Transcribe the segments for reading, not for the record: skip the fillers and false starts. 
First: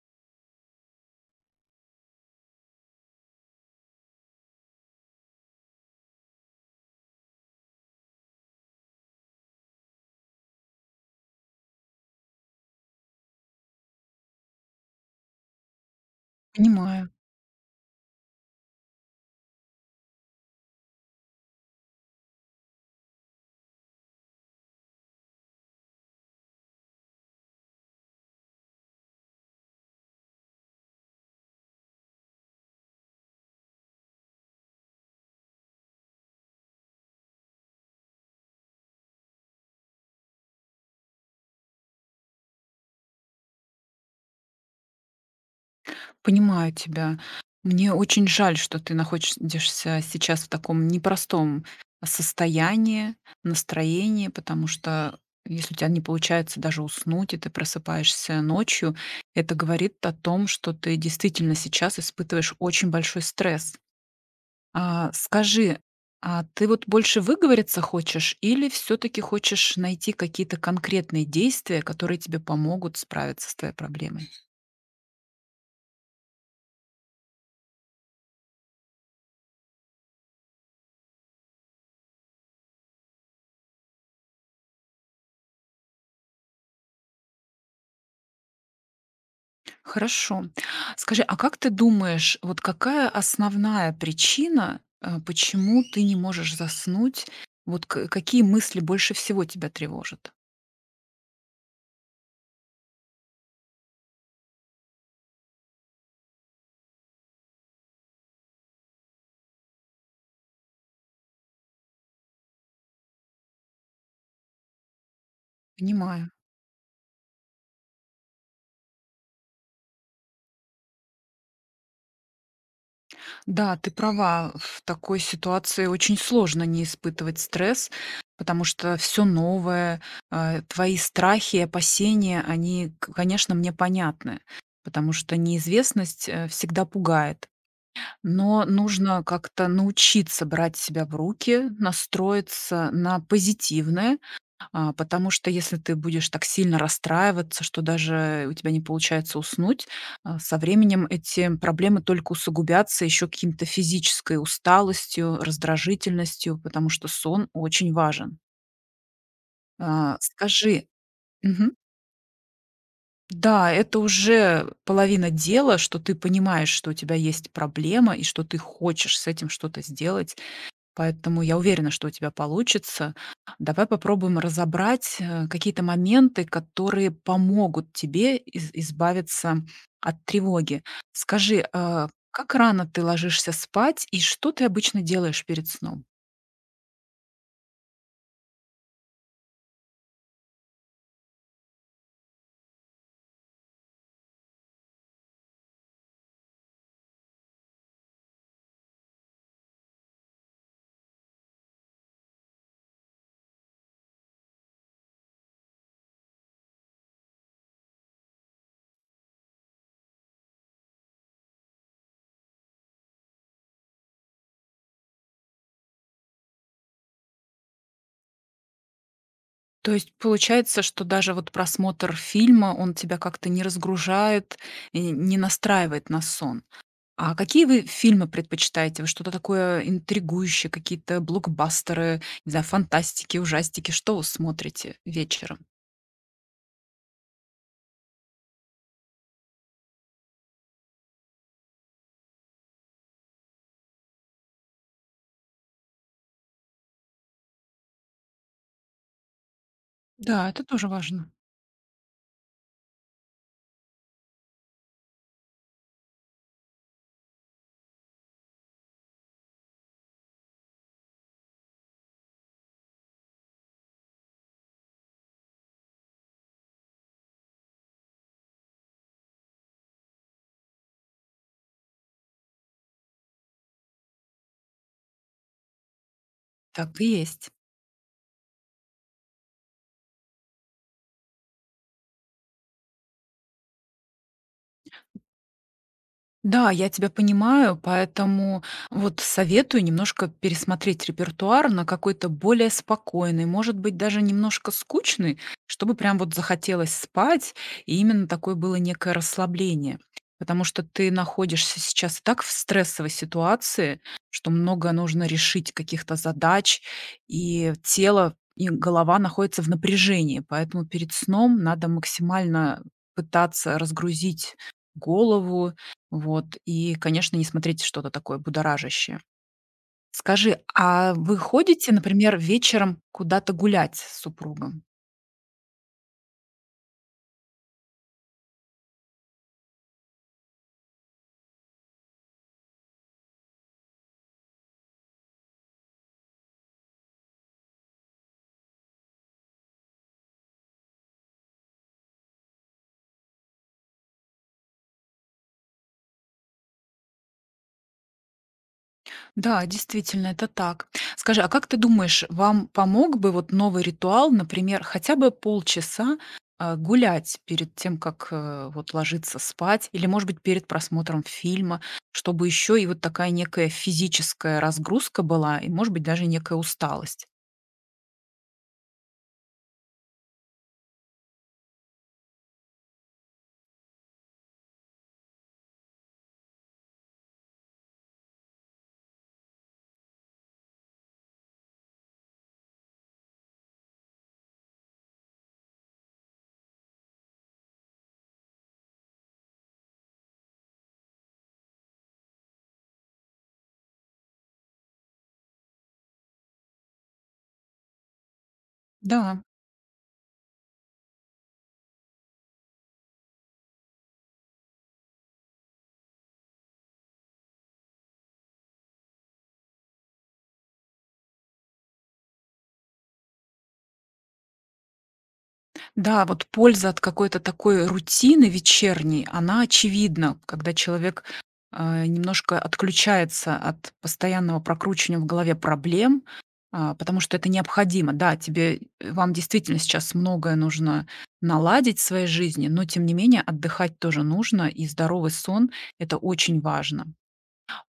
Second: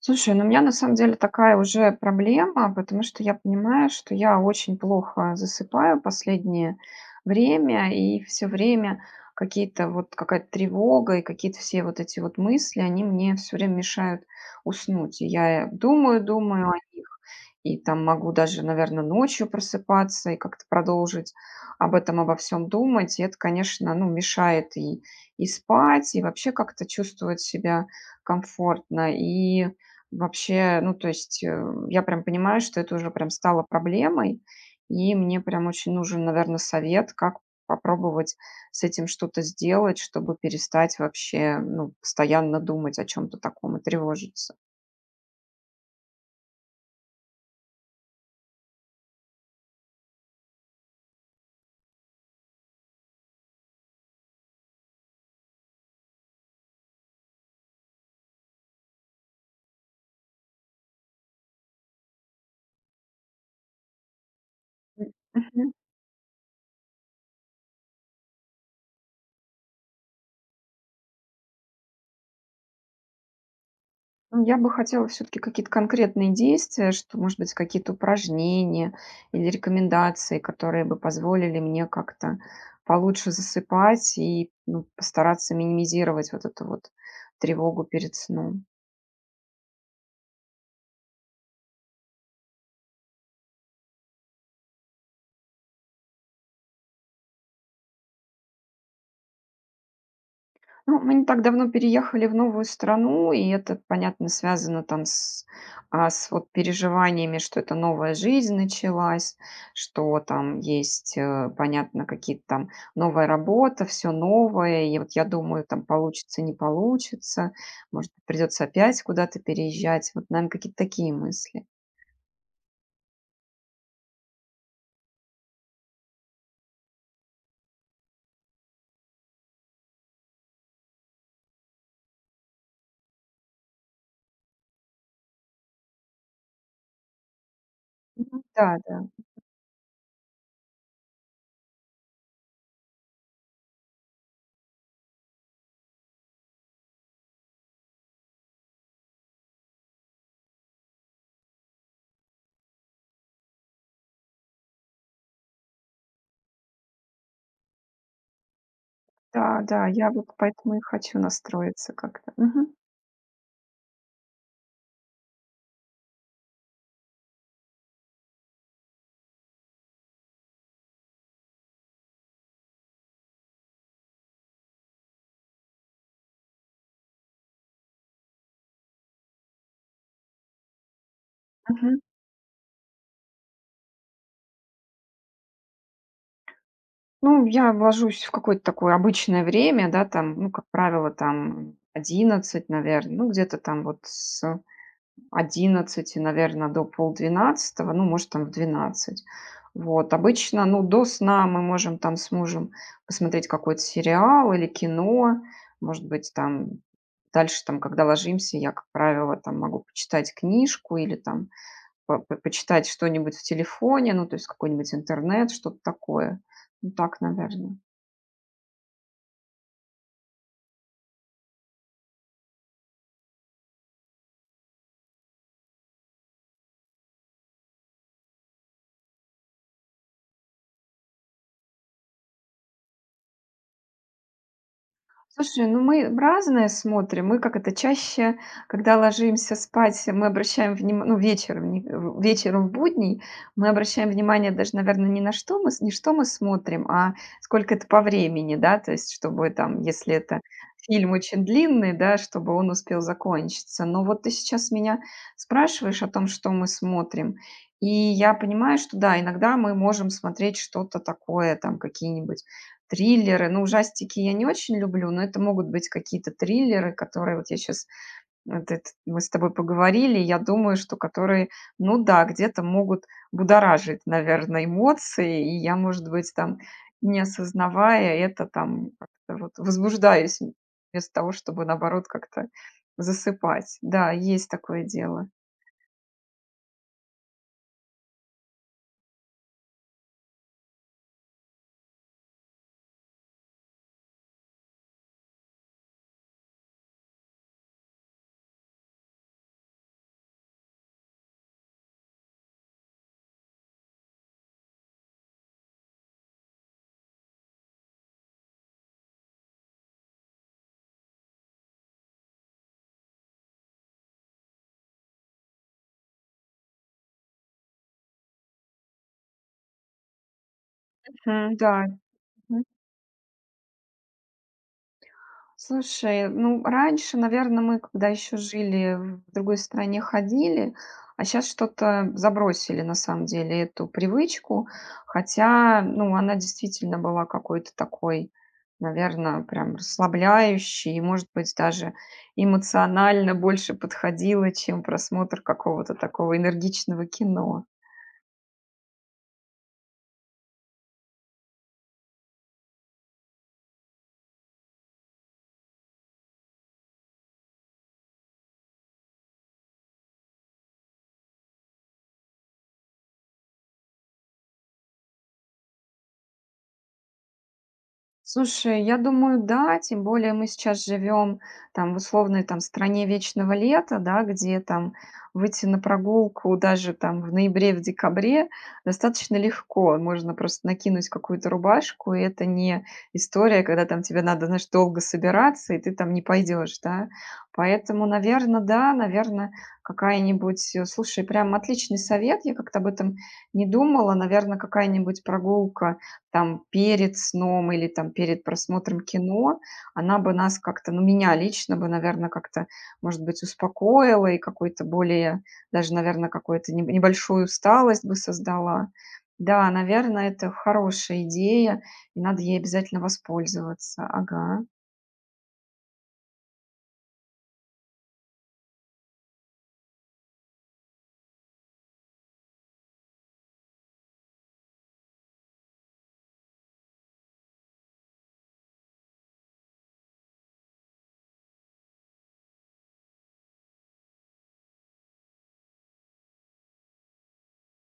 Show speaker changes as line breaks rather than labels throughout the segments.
Слушай, ну у меня на самом деле такая уже проблема, потому что я понимаю, что я очень плохо засыпаю последнее время, и все время какие-то вот какая-то тревога и какие-то все вот эти вот мысли, они мне все время мешают уснуть. И я думаю о них,
Понимаю,
и там могу даже, наверное, ночью просыпаться и как-то продолжить об этом, обо всем думать. И это, конечно, ну, мешает и спать, и вообще как-то чувствовать себя комфортно. И вообще, ну, то есть, я прям понимаю, что это уже прям стало проблемой, и мне прям очень нужен, наверное, совет, как попробовать с этим что-то сделать, чтобы перестать вообще, ну, постоянно думать о чем то таком и тревожиться.
понимаю, тебя. Мне очень жаль, что ты находишься сейчас в таком непростом состоянии, настроении, потому что если у тебя не получается даже уснуть, и ты просыпаешься ночью, это говорит о том, что ты действительно сейчас испытываешь очень большой стресс. А,
Мгм.
скажи, а ты вот больше выговориться хочешь или все-таки хочешь найти какие-то конкретные действия, которые тебе помогут справиться с твоей проблемой?
Ну, я бы хотела все таки какие-то конкретные действия, что, может быть, какие-то упражнения или рекомендации, которые бы позволили мне как-то получше засыпать и, ну, постараться минимизировать вот эту вот тревогу перед сном.
Хорошо. Скажи, а как ты думаешь, вот какая основная причина, почему ты не можешь заснуть? Вот к какие мысли больше всего тебя тревожат?
Ну, мы не так давно переехали в новую страну, и это, понятно, связано там с вот переживаниями, что это новая жизнь началась, что там есть, понятно, какие-то там новая работа, все новое. И вот я думаю, там
Понимаю.
получится, не получится, может, придется опять куда-то переезжать. Вот, наверное, какие-то такие мысли.
Да, ты права, в такой ситуации очень сложно не испытывать стресс, потому что все новое, твои страхи и опасения, они, конечно, мне понятны, потому что неизвестность всегда пугает.
Мгм.
Но
Да, да,
нужно как-то научиться брать себя в руки, настроиться на позитивное, потому что если ты будешь так сильно расстраиваться, что даже у тебя не получается уснуть, со временем эти проблемы только усугубятся еще каким-то физической усталостью, раздражительностью, потому что сон очень важен.
да, да, я вот поэтому и
Скажи,
хочу
мгм.
настроиться как-то. Мгм.
Да, это уже половина дела, что ты понимаешь, что у тебя есть проблема и что ты хочешь с этим что-то сделать. Поэтому я уверена, что у тебя получится. Давай попробуем разобрать, какие-то моменты, которые помогут тебе из избавиться от тревоги. Скажи,
Мгм.
как рано ты ложишься спать и что ты обычно делаешь перед сном?
Ну, я ложусь в какое-то такое обычное время, да, там, ну, как правило, там 11, наверное, ну, где-то там вот с 11, наверное, до полдвенадцатого, ну, может, там в 12. Вот, обычно, ну, до сна мы можем там с мужем посмотреть какой-то сериал или кино, может быть, там дальше, там, когда ложимся, я, как правило, там могу почитать книжку или там почитать что-нибудь в телефоне, ну, то есть какой-нибудь интернет, что-то такое. Ну, так, наверное.
То есть получается, что даже вот просмотр фильма, он тебя как-то не разгружает и не настраивает на сон? А какие вы фильмы предпочитаете? Вы что-то такое интригующее, какие-то блокбастеры, не знаю, фантастики, ужастики? Что вы смотрите вечером?
Слушай, ну мы разное смотрим. Мы как это чаще, когда ложимся спать, мы обращаем внимание, ну вечером, вечером в будний, мы обращаем внимание даже, наверное, не на что мы, с- не что мы смотрим, а сколько это по времени, да, то есть чтобы там, если это
Да, это тоже
фильм
важно.
очень длинный, да, чтобы он успел закончиться. Но вот ты сейчас меня спрашиваешь о том, что мы смотрим, и я понимаю, что да, иногда мы можем смотреть что-то такое, там какие-нибудь триллеры, ну, ужастики я не очень люблю, но это могут быть какие-то триллеры, которые вот я сейчас мы с тобой поговорили, я думаю, что которые, ну да, где-то могут будоражить, наверное, эмоции, и я, может быть, там,
Так и
не
есть.
осознавая это, там как-то вот возбуждаюсь вместо того, чтобы, наоборот, как-то засыпать. Да, есть такое дело.
Да, я тебя понимаю, поэтому вот советую немножко пересмотреть репертуар на какой-то более спокойный, может быть, даже немножко скучный, чтобы прям вот захотелось спать, и именно такое было некое расслабление. Потому что ты находишься сейчас так в стрессовой ситуации, что много нужно решить каких-то задач, и тело, и голова находятся в напряжении. Поэтому перед сном надо максимально пытаться разгрузить голову, вот, и, конечно, не смотрите что-то такое будоражащее. Скажи, а вы
Мгм, да.
ходите, например, вечером куда-то гулять с супругом?
Слушай, ну, раньше, наверное, мы, когда еще жили в другой стране, ходили, а сейчас что-то забросили, на самом деле, эту привычку. Хотя, ну, она действительно была какой-то такой, наверное, прям расслабляющей и, может быть, даже эмоционально больше подходила, чем просмотр какого-то такого энергичного кино.
Да, действительно, это так. Скажи, а как ты думаешь, вам помог бы вот новый ритуал, например, хотя бы полчаса гулять перед тем, как вот ложиться спать, или, может быть, перед просмотром фильма, чтобы еще и вот такая некая физическая разгрузка была, и, может быть, даже некая усталость?
Слушай, я думаю, да. Тем более мы сейчас живем там в условной там стране вечного лета, да, где там выйти на прогулку даже там в ноябре, в декабре достаточно легко. Можно просто накинуть какую-то рубашку, и это не история, когда там тебе надо, знаешь, долго собираться, и ты там не пойдешь, да. Поэтому, наверное, да, наверное, Слушай, прям отличный совет, я как-то об этом не думала. Наверное, какая-нибудь прогулка там перед сном или там перед просмотром
Да.
кино, она бы нас как-то, ну, меня лично бы, наверное, как-то, может быть, успокоила и какой-то более, даже, наверное, какую-то небольшую усталость бы создала. Да, наверное, это хорошая идея, и надо ей обязательно воспользоваться. Ага.
Да, вот польза от какой-то такой рутины вечерней, она очевидна, когда человек немножко отключается от постоянного прокручивания в голове проблем, потому что это необходимо. Да, тебе, вам действительно сейчас многое нужно наладить в своей жизни, но тем не менее отдыхать тоже нужно, и здоровый сон– это очень важно.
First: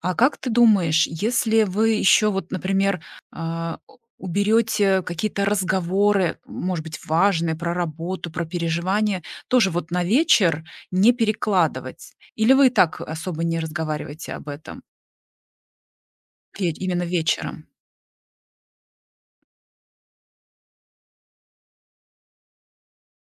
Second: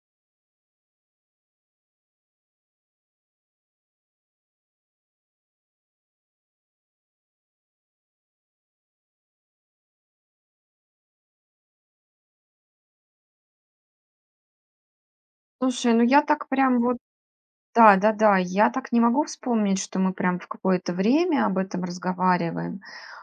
А как ты думаешь, если вы еще вот, например, а, у уберете какие-то разговоры, может быть, важные про работу, про переживания, тоже вот на вечер не перекладывать? Или вы и так особо не разговариваете об этом
Слушай, ну я так
ве
прям вот.
именно вечером?
Да, да-да, я так не могу вспомнить, что мы прям в какое-то время об этом разговариваем.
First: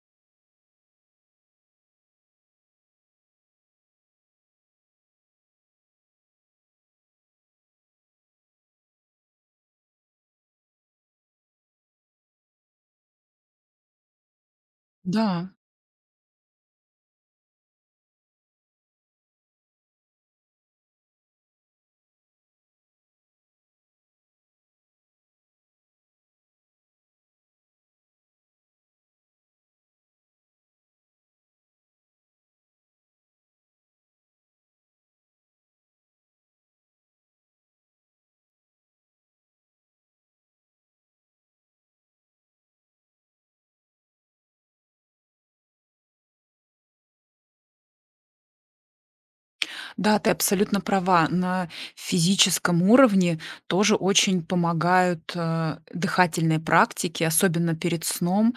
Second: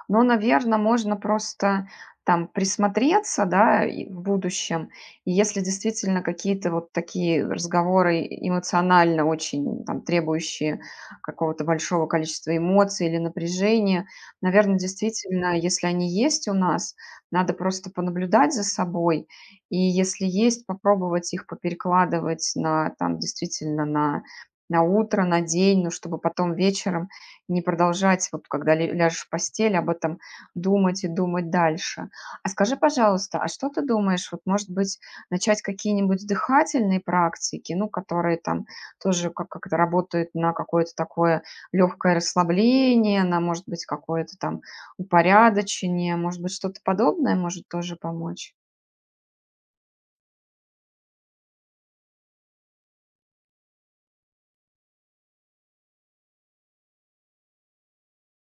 Но, наверное, можно просто там присмотреться, да, и в будущем. И если действительно какие-то вот такие разговоры эмоционально очень там требующие какого-то большого количества эмоций или напряжения, наверное,
Да.
действительно, если они есть у нас, надо просто понаблюдать за собой. И если есть, попробовать их поперекладывать на там действительно на утро, на день, ну, чтобы потом вечером не продолжать, вот когда ле ляжешь в постель, об этом думать и думать дальше. А скажи, пожалуйста, а что ты думаешь, вот, может быть, начать какие-нибудь дыхательные практики, ну, которые там тоже как-то работают на какое-то такое легкое расслабление, на, может быть, какое-то там упорядочение, может быть, что-то подобное может тоже помочь?
Да, ты абсолютно права. На физическом уровне тоже очень помогают дыхательные практики, особенно перед сном.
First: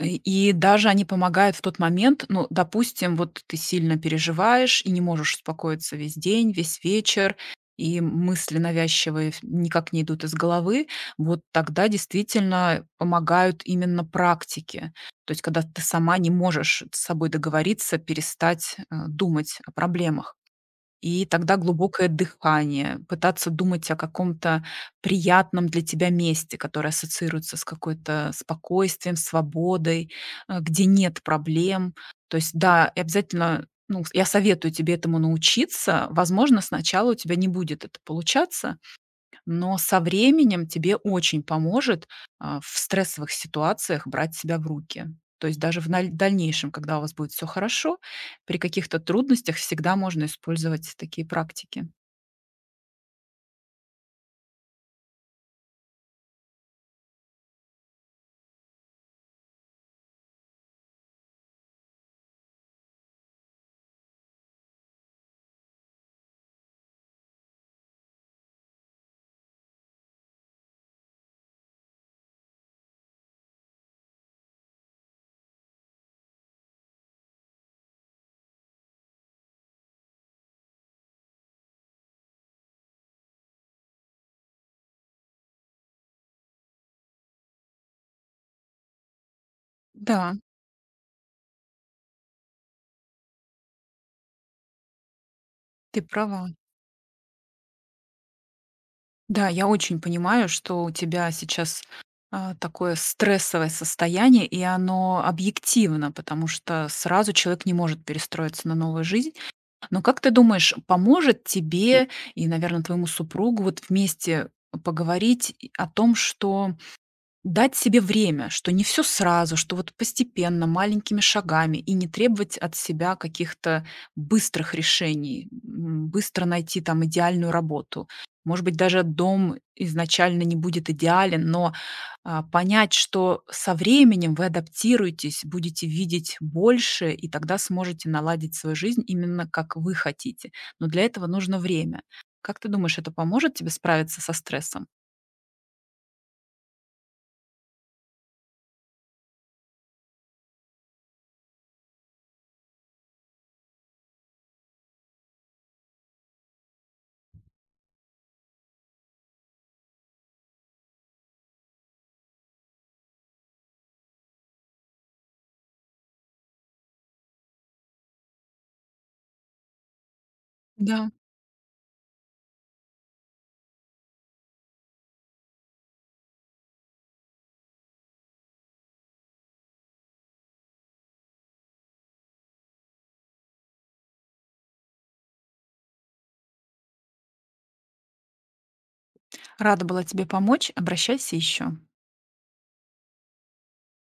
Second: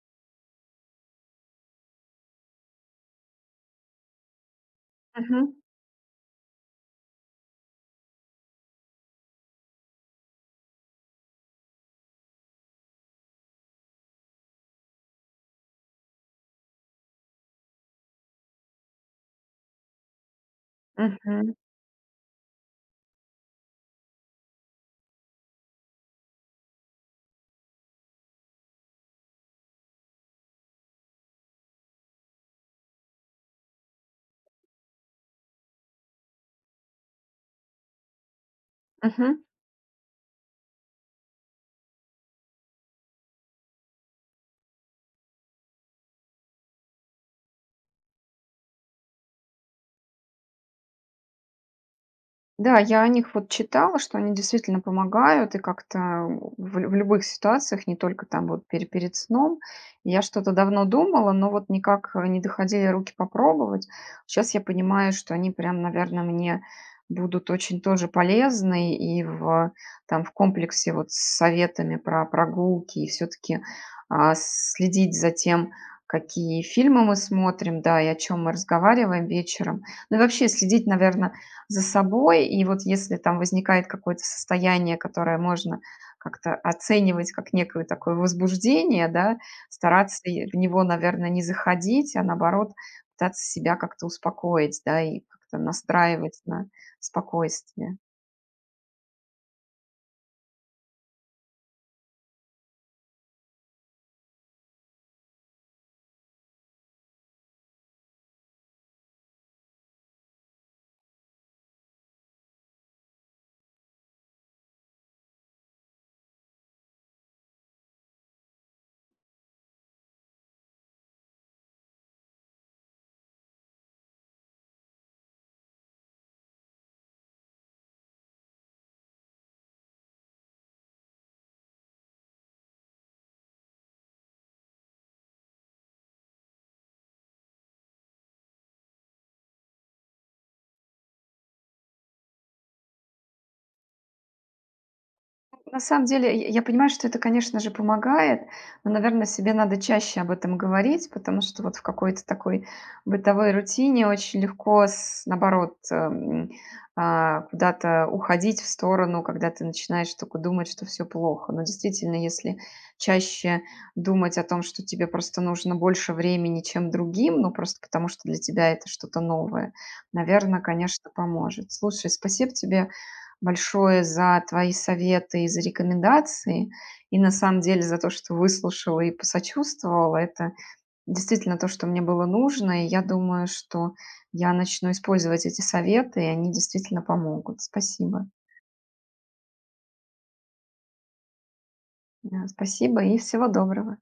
И и даже они помогают в тот момент, ну, допустим, вот ты сильно переживаешь и не можешь
Мгм.
успокоиться весь день, весь вечер, и мысли навязчивые никак не идут из головы, вот тогда действительно помогают именно практики. То есть, когда ты сама не можешь с собой договориться, перестать думать о проблемах. И
Мгм.
тогда глубокое дыхание, пытаться думать о каком-то приятном для тебя месте, которое ассоциируется с какой-то спокойствием, свободой, где нет проблем. То есть, да, и обязательно, ну, я советую тебе этому научиться. Возможно, сначала у тебя не будет это получаться,
Мгм.
но со временем тебе очень поможет, в стрессовых ситуациях брать себя в руки. То есть даже в наль дальнейшем, когда у вас будет все хорошо, при каких-то трудностях всегда можно использовать такие практики.
Да, я о них вот читала, что они действительно помогают и как-то в любых ситуациях, не только там вот перед сном. Я что-то давно думала, но вот никак, не доходили руки попробовать. Сейчас я понимаю, что они прям, наверное, мне будут очень тоже полезны и в комплексе вот с советами про прогулки, и все таки следить за тем, какие фильмы мы смотрим, да, и о чем мы разговариваем вечером. Ну и вообще следить, наверное, за собой. И вот если там возникает какое-то состояние, которое можно как-то оценивать как некое такое возбуждение, да, стараться
Да,
и в него, наверное, не заходить, а наоборот пытаться себя как-то успокоить, да, и как-то
ты
настраивать
права.
на спокойствие.
Да, я очень понимаю, что у тебя сейчас, такое стрессовое состояние, и оно объективно, потому что сразу человек не может перестроиться на новую жизнь. Но как ты думаешь, поможет тебе и, наверное, твоему супругу вот вместе поговорить и о том, что дать себе время, что не все сразу, что вот постепенно, маленькими шагами, и не требовать от себя каких-то быстрых решений, быстро найти там идеальную работу. Может быть, даже дом изначально не будет идеален, но, понять, что со временем вы адаптируетесь, будете видеть больше, и тогда сможете наладить свою жизнь именно как вы хотите. Но для этого нужно время. Как ты думаешь, это поможет тебе справиться со стрессом?
На самом деле, я понимаю, что это, конечно же, помогает, но, наверное, себе надо чаще об этом говорить, потому что вот в какой-то такой бытовой рутине очень легко, наоборот, куда-то уходить в сторону, когда ты начинаешь только думать, что все плохо. Но действительно, если чаще думать о том, что тебе просто нужно больше времени, чем другим, ну просто потому что для тебя это что-то новое, наверное,
Да.
конечно, поможет. Слушай, спасибо тебе большое за твои советы и за рекомендации, и на самом деле за то, что выслушала и посочувствовала. Это действительно то, что мне было нужно, и я думаю, что я начну использовать эти советы, и они действительно помогут. Спасибо.
Рада была тебе помочь. Обращайся еще.
Спасибо и всего доброго.